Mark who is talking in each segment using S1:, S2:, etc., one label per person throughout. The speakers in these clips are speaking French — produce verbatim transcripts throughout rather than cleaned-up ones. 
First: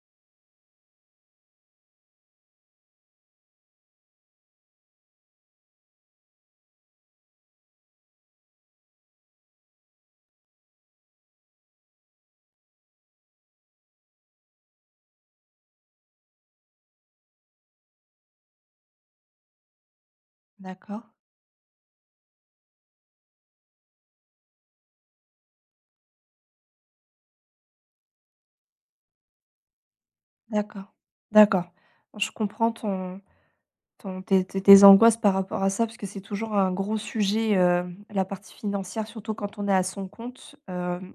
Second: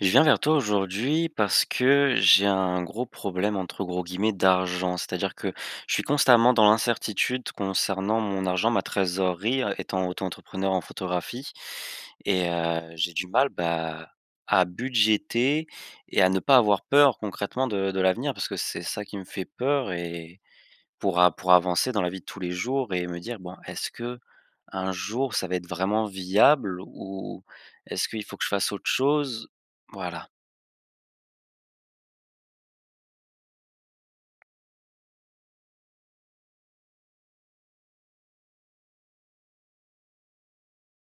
S1: Je viens vers toi aujourd'hui parce que j'ai un gros problème entre gros guillemets «d'argent». C'est-à-dire que je suis constamment dans l'incertitude concernant mon argent, ma trésorerie, heu, étant auto-entrepreneur en photographie et heu, j'ai du mal, bah, à budgéter et à ne pas avoir peur concrètement de de l'avenir parce que c'est ça qui me fait peur et
S2: D'accord,
S1: pour a pour avancer dans la vie de tous les jours et me dire: «Bon, est-ce que un jour ça va être vraiment viable ou est-ce qu'il faut que je fasse autre chose?» Voilà,
S2: d'accord, d'accord. Bon, je comprends ton ton tes tes tes angoisses par rapport à ça, parce que c'est toujours un gros sujet, heu, la partie financière, surtout quand on est à son compte, hem,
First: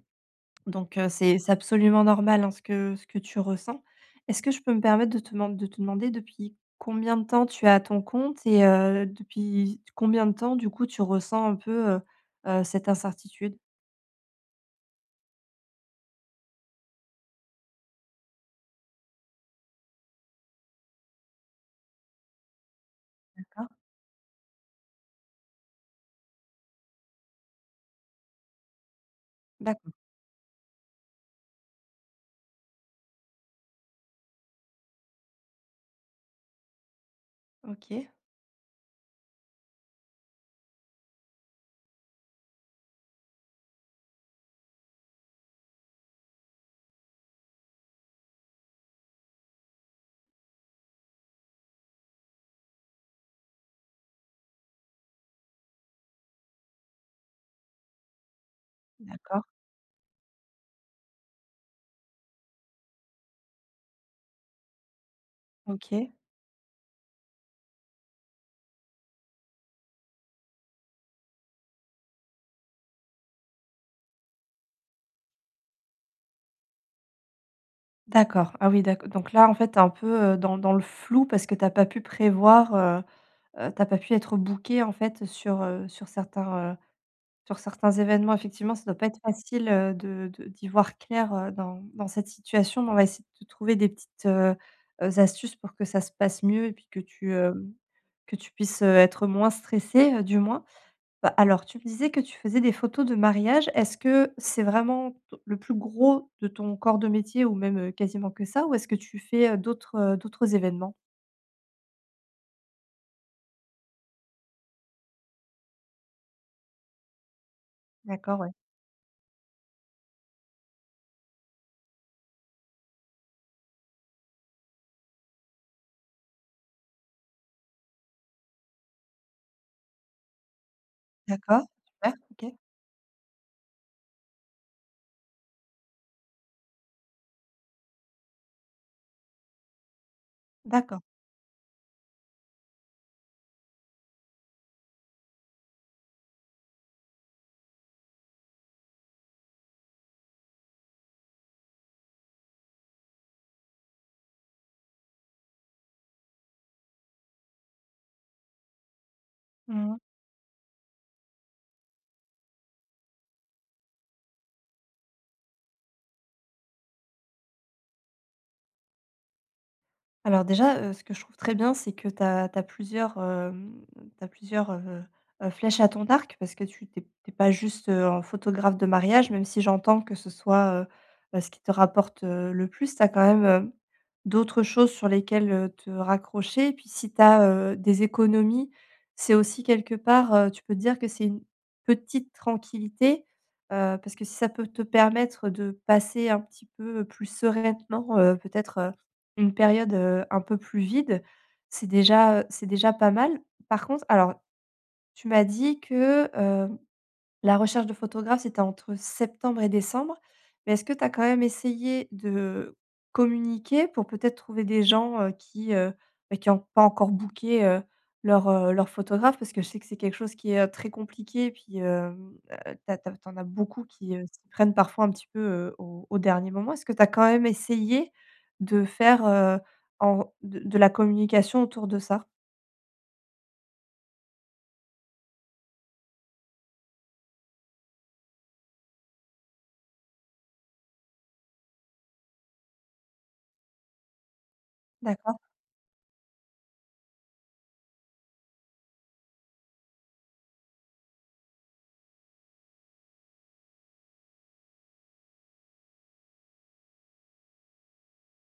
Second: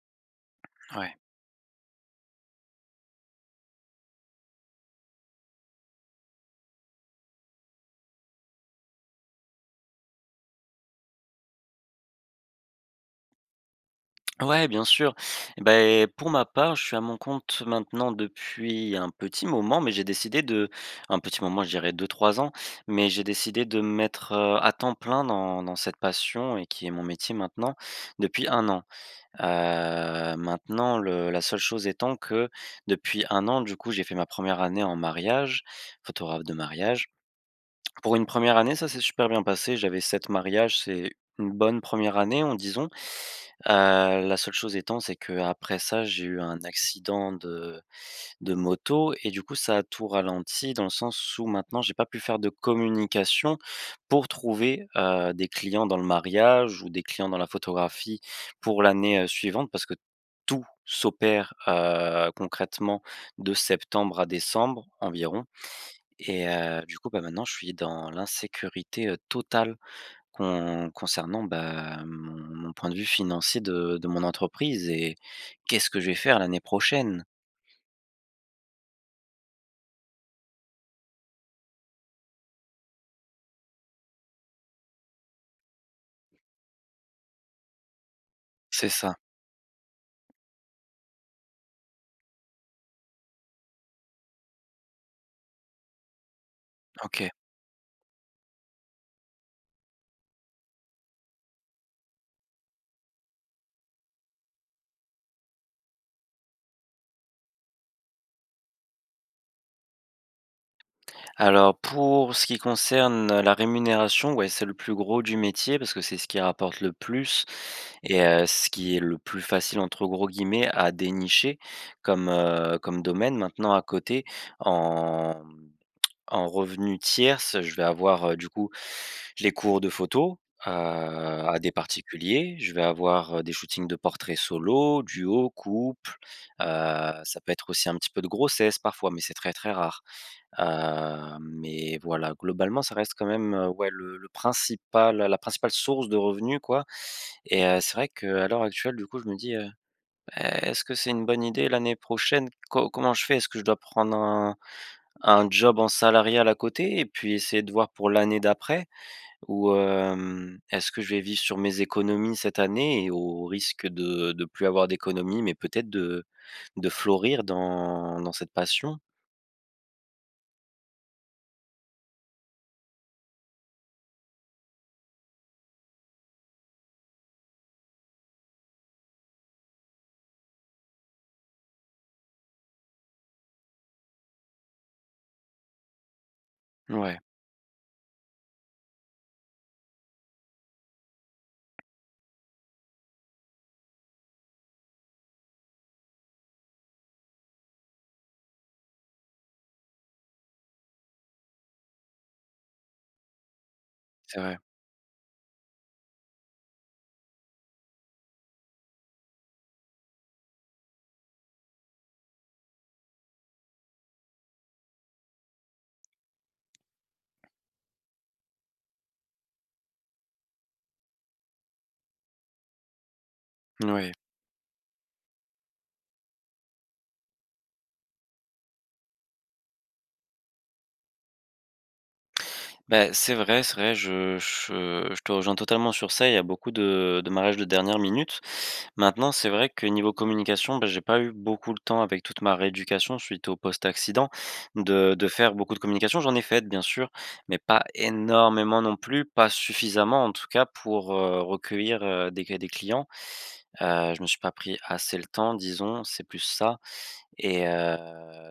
S2: donc heu,
S1: ouais.
S2: c'est c'est absolument normal, hein, ce que ce que tu ressens. Est-ce que je peux me permettre de te deman de te demander depuis combien de temps tu es à ton compte et heu, depuis combien de temps, du coup, tu ressens un peu, heu heu, cette incertitude?
S1: Ouais, bien sûr. Eh ben pour ma part, je suis à mon compte maintenant depuis un petit moment, mais j'ai décidé de un petit moment, je dirais deux trois ans, mais j'ai décidé
S2: D'accord,
S1: de me mettre, heu, à temps plein dans dans cette passion et qui est mon métier maintenant depuis un an.
S2: d'accord,
S1: Heu, maintenant le la seule chose étant que depuis un an, du coup, j'ai fait ma première année en mariage, photographe de mariage.
S2: OK,
S1: Pour une première année, ça s'est super bien passé. J'avais sept mariages, c'est une bonne première année, en disons. Heu, la seule chose étant, c'est qu'après ça, j'ai eu un accident de de moto et du coup, ça a tout ralenti dans le sens où maintenant j'ai pas pu faire de communication pour trouver, heu, des clients dans le mariage ou des clients dans la photographie pour l'année, heu,
S2: d'accord,
S1: suivante parce que tout s'opère, heu, concrètement de septembre à décembre environ
S2: OK.
S1: et heu, du coup, bah, maintenant je suis dans l'insécurité, heu, totale, con concernant, bah, mon mon point de vue financier de de mon entreprise et qu'est-ce que je vais faire l'année prochaine?
S2: D'accord. Ah oui, d'accord. Donc là, en fait, t'es un peu, heu, dans dans le flou parce que t'as pas pu prévoir, heu heu, tu pas pu être booké en fait, sur, heu, sur certains, heu, sur certains événements. Effectivement, ça
S1: C'est
S2: doit pas
S1: ça,
S2: être facile, heu, de de d'y voir clair, heu, dans dans cette situation, mais on va essayer de te trouver des petites, heu heu, astuces pour que ça se passe mieux et puis que
S1: OK.
S2: tu, hem, que tu puisses, heu, être moins stressé, du moins. Bah, alors, tu me disais que tu faisais des photos de mariage. Est-ce que c'est vraiment t- le plus gros de ton corps de métier ou même euh, quasiment que ça? Ou est-ce que tu fais euh, d'autres euh, d'autres événements?
S1: Alors pour ce qui concerne la rémunération, ouais, c'est le plus gros du métier parce que c'est ce qui rapporte le plus et
S2: D'accord,
S1: heu,
S2: ouais.
S1: ce qui est le plus «facile» entre gros guillemets à dénicher comme, heu, comme domaine. Maintenant à côté en en revenu tierces, je vais avoir, heu, du coup, les cours de photo, heu, à
S2: D'accord.
S1: des
S2: Super, ok.
S1: particuliers. Je vais avoir, heu, des shootings de portraits solo, duo, couple, heu, ça peut être aussi un petit peu de grossesse parfois, mais c'est très, très rare.
S2: D'accord.
S1: Heu, mais voilà, globalement, ça reste quand même, heu, ouais, le le principal la principale source de revenus, quoi, et heu, c'est vrai qu'à l'heure actuelle, du coup, je me dis, heu: «Eh, est-ce que c'est une bonne idée l'année prochaine? Co Comment je fais? Est-ce que je dois prendre un un job en salarial à côté et puis essayer de voir pour l'année d'après? Ou, hem, est-ce que je vais vivre sur mes économies cette année et au risque de de plus avoir d'économies, mais peut-être de de florir dans dans cette passion?»
S2: Alors déjà, heu, ce que je trouve très bien, c'est que tu as plusieurs, hem, tu plusieurs, heu heu, flèches à ton arc parce que tu t'es es pas juste, heu, en photographe de mariage, même si j'entends que ce soit, heu heu, ce qui te rapporte, heu, le plus. Tu as quand même, heu, d'autres choses sur lesquelles, heu, te raccrocher et puis si
S1: Ouais,
S2: tu as des économies, c'est aussi quelque part, heu, tu peux te dire que c'est une petite tranquillité, heu, parce que si ça peut te permettre de passer un petit peu plus sereinement, heu, peut-être, une période, heu, un peu plus vide, c'est déjà, c'est déjà pas mal. Par contre, alors
S1: c'est vrai.
S2: tu m'as dit que la recherche de photographe, c'était entre septembre et décembre, mais est-ce que tu as quand même essayé de communiquer pour peut-être trouver des gens, heu, qui, heu, bah, qui n'ont pas encore booké, heu, leur, heu, leur photographe? Parce que je sais que c'est quelque chose qui est, heu, très compliqué et puis, hem, heu, tu as tu as beaucoup
S1: Ouais.
S2: qui, heu, s'y prennent parfois un petit peu, heu, au au dernier moment. Est-ce que tu as quand même essayé de faire, heu, en de de la communication autour de ça?
S1: Ben c'est vrai, c'est vrai, je je je te rejoins totalement sur ça. Il y a beaucoup de de mariages de dernière minute. Maintenant, c'est vrai que niveau communication, ben j'ai pas eu beaucoup le temps avec toute ma rééducation suite au post-accident de de
S2: D'accord,
S1: faire beaucoup de communication. J'en ai fait, bien sûr, mais pas énormément non plus, pas suffisamment en tout cas pour, heu, recueillir, heu, des des clients. Heu, je me suis pas pris assez le temps, disons, c'est plus ça. Et heu,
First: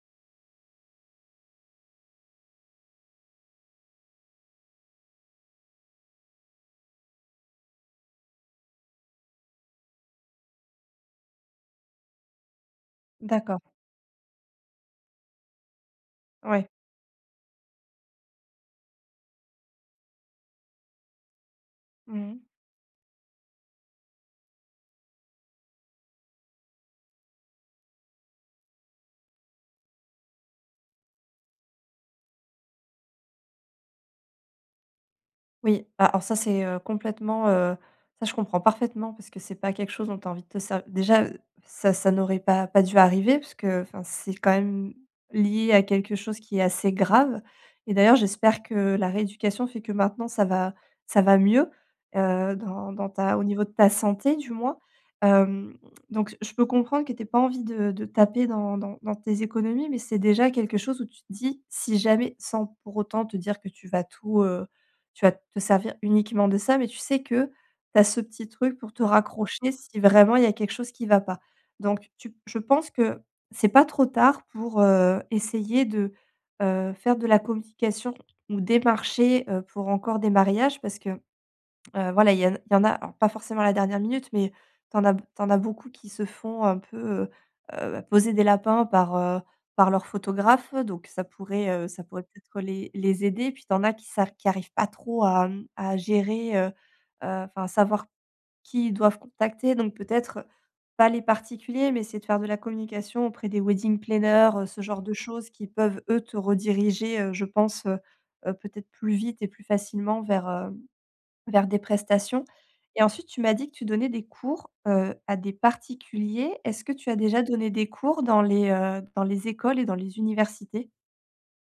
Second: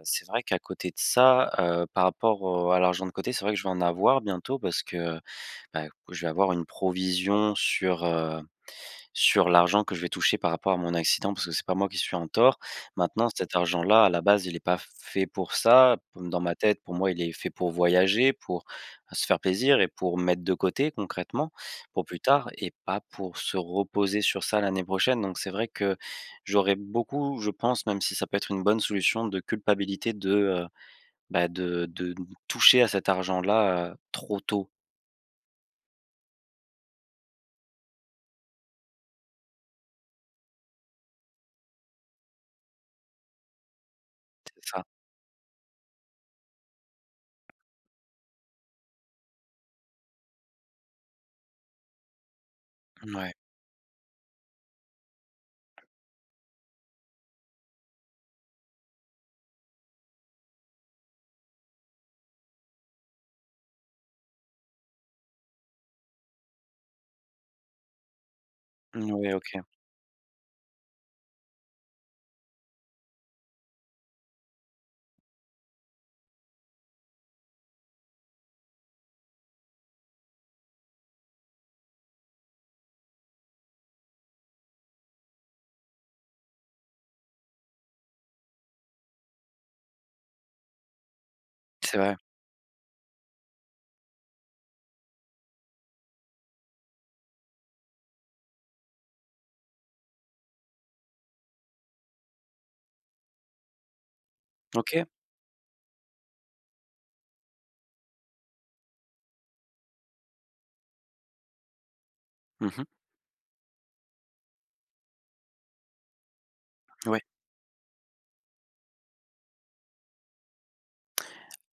S1: c'est vrai qu'à côté de ça, heu, par rapport au à l'argent de côté, c'est vrai que je vais en avoir bientôt parce que, bah, je vais avoir une provision sur, heu sur l'argent que je vais toucher par rapport à mon accident, parce que c'est pas moi qui suis en tort. Maintenant, cet
S2: d'accord,
S1: argent-là, à la base, il est pas fait pour ça. Dans ma
S2: ouais.
S1: tête, pour moi, il est fait pour voyager, pour se faire plaisir et pour mettre de côté concrètement pour plus
S2: Mmh.
S1: tard et pas pour se reposer sur ça l'année prochaine. Donc c'est vrai que j'aurais beaucoup, je pense, même si ça peut être une bonne solution, de culpabilité de, heu, bah, de de toucher à cet argent-là, heu, trop tôt.
S2: Oui, ah alors ça c'est, heu, complètement, heu, ça je comprends parfaitement parce que c'est pas quelque chose dont tu as envie de te servir. Déjà, ça ça n'aurait pas pas dû arriver parce que, enfin, c'est quand
S1: C'est ça.
S2: même lié à quelque chose qui est assez grave et d'ailleurs j'espère que la rééducation fait que maintenant ça va ça va mieux, heu, dans dans
S1: Ouais,
S2: ta au niveau de ta santé du moins. Hem, donc je peux comprendre que tu aies pas envie de de taper dans dans dans tes économies mais c'est déjà quelque chose où tu te dis si jamais sans pour autant te dire que tu vas tout, heu tu vas te servir uniquement de ça, mais tu sais que tu as ce petit truc pour te
S1: ouais, OK.
S2: raccrocher si vraiment il y a quelque chose qui va pas. Donc tu je pense que c'est pas trop tard pour, heu, essayer de, heu, faire de la communication ou démarcher, heu, pour encore des mariages parce que Heu, voilà, il y en il y en a alors pas forcément à la dernière minute, mais t'en as t'en as beaucoup qui se font un peu, heu heu, bah, poser des lapins par, heu, par leur photographe, donc ça pourrait, heu,
S1: C'est
S2: ça
S1: vrai.
S2: pourrait peut-être les les aider. Puis t'en as qui sa qui arrivent pas trop à, mmh, à gérer, heu heu, enfin, savoir qui ils doivent contacter, donc peut-être pas les particuliers, mais c'est de faire de la communication auprès des wedding planners, heu, ce genre
S1: OK.
S2: de choses qui peuvent, eux, te rediriger, heu, je pense, heu heu, peut-être plus vite et plus facilement vers, heu vers des prestations
S1: Mmh.
S2: et ensuite tu m'as dit que tu donnais des cours, heu, à des particuliers. Est-ce que tu as
S1: Ouais.
S2: déjà donné des cours dans les, heu, dans les écoles et dans les universités?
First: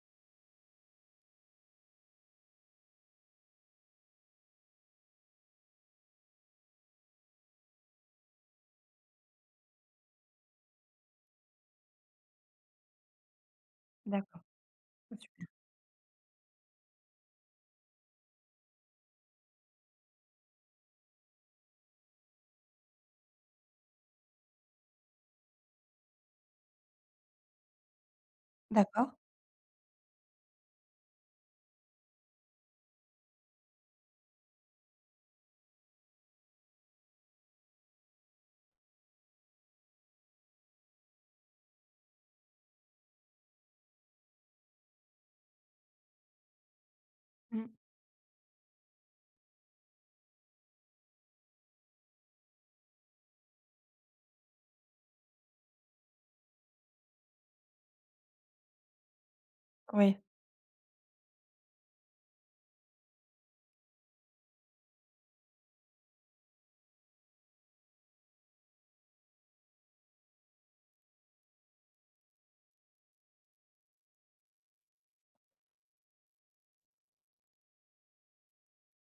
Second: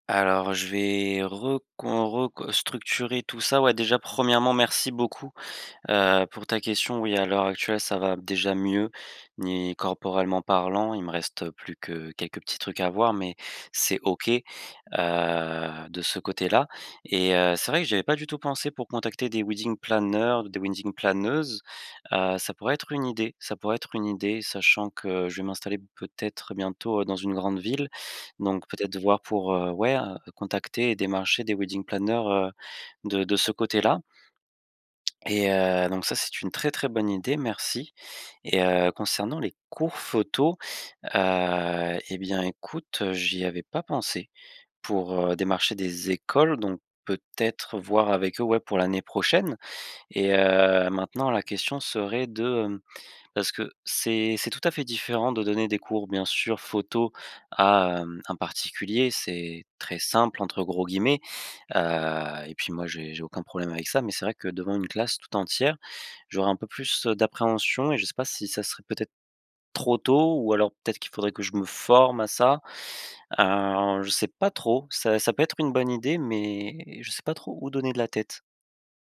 S1: Alors je vais recon reco structurer tout ça. Ouais, déjà, premièrement, merci beaucoup. Heu, pour ta question, oui, à l'heure actuelle, ça va déjà mieux, ni corporellement parlant. Il me reste plus que quelques petits trucs à voir, mais c'est OK, heu,
S2: D'accord, ah super.
S1: de ce côté-là, et heu, c'est vrai que j'avais pas du tout pensé pour contacter des wedding planners, des wedding planneuses. Heu, ça pourrait être une idée, ça pourrait être une idée, sachant que je vais m'installer peut-être bientôt, heu, dans une grande ville, donc peut-être
S2: D'accord.
S1: voir pour, heu, ouais, heu, contacter et démarcher des wedding planners, heu, de de ce côté-là. Et heu, donc ça, c'est une très, très bonne idée, merci, et heu, concernant les cours photo, heu et bien, écoute, j'y avais pas pensé pour, heu, démarcher des écoles, donc
S2: Mmh.
S1: peut-être voir avec eux, ouais, pour l'année prochaine, et heu, maintenant la question serait de, hem, parce que c'est c'est tout à fait différent de donner des cours, bien sûr, photo à, hem, un particulier. C'est «très
S2: Oui.
S1: simple» entre gros guillemets. Heu et puis moi j'ai j'ai aucun problème avec ça, mais c'est vrai que devant une classe tout entière, j'aurais un peu plus, heu, d'appréhension, et je sais pas si ça serait peut-être trop tôt ou alors peut-être qu'il faudrait que je me forme à ça. Heu, je sais pas trop, ça ça peut être une bonne idée, mais je sais pas trop où donner de la tête.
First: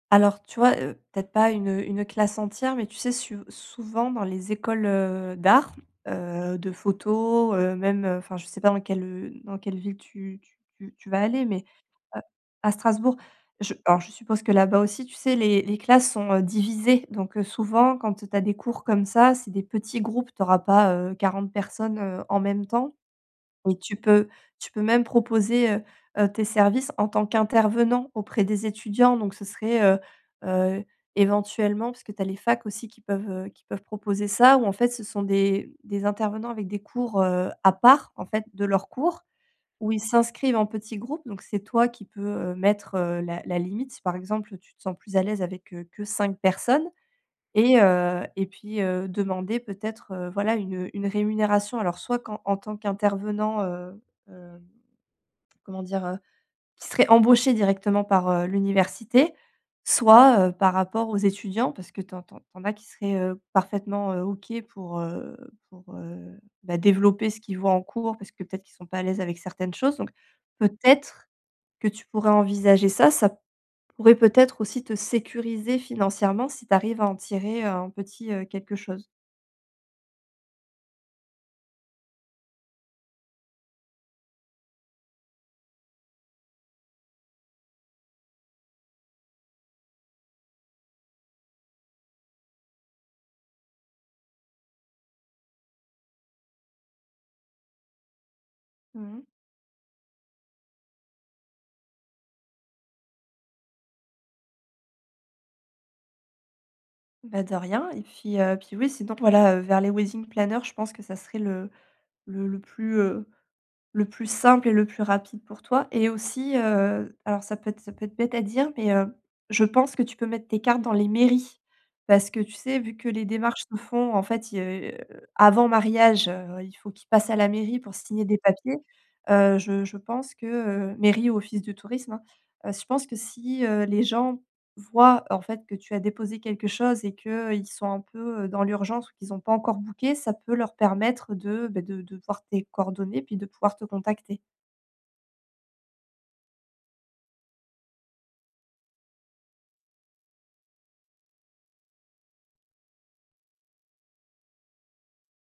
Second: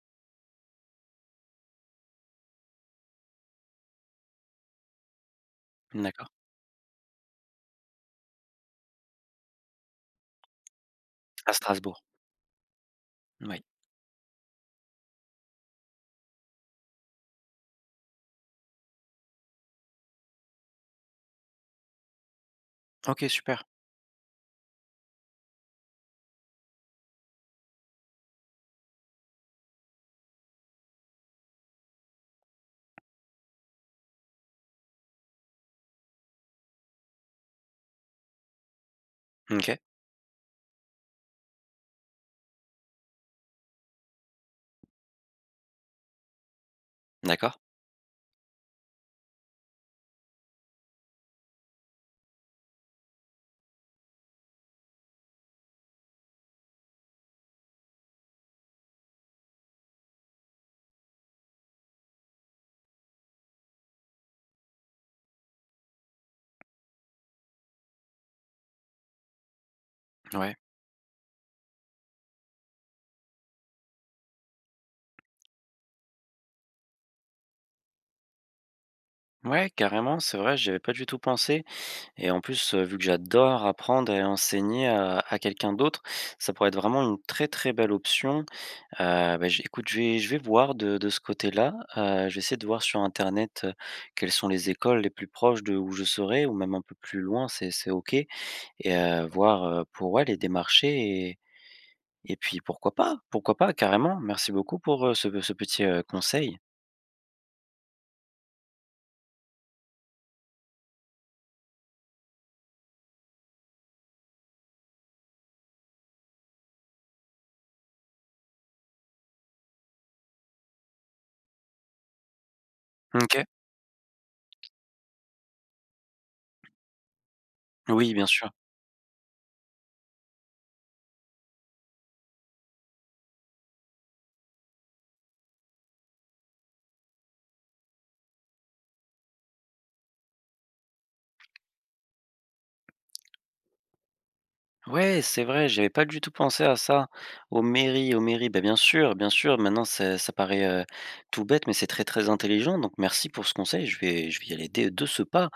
S2: Alors tu vois, heu, peut-être pas une, une classe entière, mais tu sais su souvent dans les écoles, heu, d'art,
S1: D'accord.
S2: heu, de photo, heu, même, heu, enfin je sais pas dans quelle, dans quelle ville tu tu tu tu vas aller,
S1: À
S2: mais
S1: Strasbourg,
S2: Heu, à Strasbourg.
S1: oui.
S2: Je alors je suppose que là-bas aussi, tu sais, les les classes sont, heu, divisées donc heu, souvent quand tu as des cours comme ça, c'est des petits groupes, tu auras pas, heu, quarante personnes, heu, en même temps
S1: OK, super.
S2: et tu peux tu peux même proposer, heu heu, tes services en tant qu'intervenant auprès des étudiants donc ce serait, heu heu, éventuellement parce que tu as les facs aussi qui peuvent, heu, qui peuvent proposer ça, où en fait ce sont des des intervenants avec des cours, heu, à part en fait de leurs cours
S1: OK,
S2: où ils s'inscrivent en petits groupes, donc c'est toi qui peux, heu, mettre, heu, la la limite. Si par exemple, tu te sens plus à l'aise avec, heu, que cinq personnes
S1: d'accord.
S2: et heu et puis, heu, demander peut-être, heu, voilà une, une rémunération. Alors soit qu'en en tant qu'intervenant, heu, hem, comment dire? Qui seraient embauchés directement par, heu, l'université, soit, heu, par rapport aux étudiants parce que t'en en tu as qui seraient, heu, parfaitement, heu, OK pour, heu pour, heu, bah, développer ce qu'ils voient en cours parce que peut-être qu'ils sont pas à l'aise avec certaines choses donc
S1: Ouais.
S2: peut-être que tu pourrais envisager ça. Ça pourrait peut-être aussi te sécuriser financièrement si tu arrives à en tirer, heu, un petit, heu, quelque chose.
S1: Ouais, carrément, c'est vrai, j'y avais pas du tout pensé et en plus, heu, vu que j'adore apprendre et enseigner à à quelqu'un d'autre, ça pourrait être vraiment une très, très belle option. Heu, bah, je écoute, je vais je vais voir de de ce côté-là, heu, je vais essayer de voir sur internet, heu, quelles sont les écoles les plus proches de où je serai ou même un peu plus loin, c'est c'est OK, et
S2: Mmh.
S1: heu, voir, heu, pour, ouais, les démarcher et et puis pourquoi pas pourquoi pas carrément. Merci beaucoup pour, heu, ce ce petit, heu, conseil.
S2: Bah, de rien et puis, heu, puis oui sinon voilà, heu, vers les wedding planners je pense que ça serait le le le plus, heu le plus simple et le plus rapide pour toi et aussi, heu, alors ça peut être ça peut être bête à dire, mais, heu, je pense que tu peux mettre tes cartes dans les mairies. Parce que tu sais, vu que les
S1: OK.
S2: démarches se font, en fait, il heu, avant mariage, heu, il faut qu'ils passent à la mairie pour
S1: Oui,
S2: signer
S1: bien
S2: des
S1: sûr.
S2: papiers. Heu, je je pense que, heu mairie ou office de tourisme, hein, heu, je pense que si, heu, les gens voient, en fait, que tu as déposé quelque chose et qu'ils sont un peu, heu, dans l'urgence ou qu'ils n'ont pas encore booké, ça peut leur permettre de, beh, de de voir tes coordonnées puis de pouvoir te contacter.
S1: Ouais, c'est vrai, j'avais pas du tout pensé à ça. Aux mairies, aux mairies, bah, bien sûr, bien sûr, maintenant ça ça paraît, heu, tout bête, mais c'est très, très intelligent, donc merci pour ce conseil. Je vais je vais y aller dès de ce pas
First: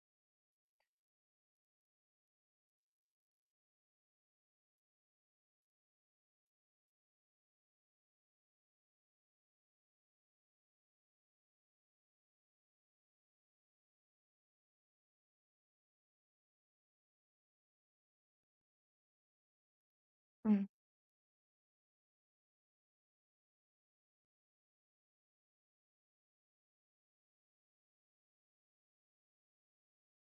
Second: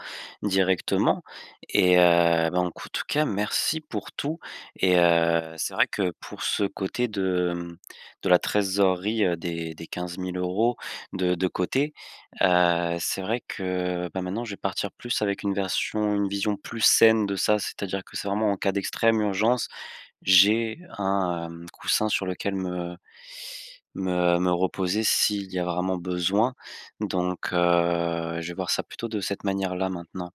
S1: directement, et heu, bah, en tout cas, merci pour tout, et heu, c'est vrai que pour ce côté de, mmh, de la trésorerie, heu, des des quinze mille euros de de côté. Heu, c'est vrai que, bah, maintenant je vais partir plus avec une version une vision plus saine de ça. C'est-à-dire que c'est vraiment en cas d'extrême urgence,
S2: Mmh.
S1: j'ai un, hem, coussin sur lequel me me me reposer s'il y a vraiment besoin. Donc heu, je vais voir ça plutôt de cette manière-là maintenant,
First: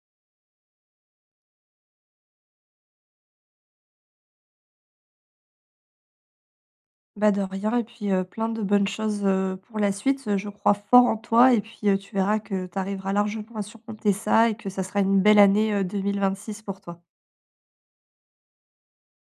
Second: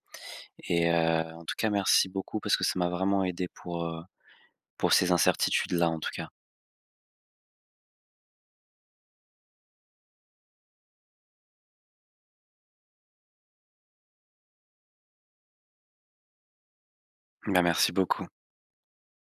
S1: et heu, en tout cas merci beaucoup parce que ça m'a vraiment aidé pour, heu, pour ces incertitudes-là en tout cas.
S2: Bah, de rien et puis, heu, plein de bonnes choses, heu, pour la suite. Je crois fort en toi et puis, heu, tu verras que tu arriveras largement à surmonter ça et que ça sera une belle année, heu, deux mille vingt-six pour toi.
S1: Bah, merci beaucoup.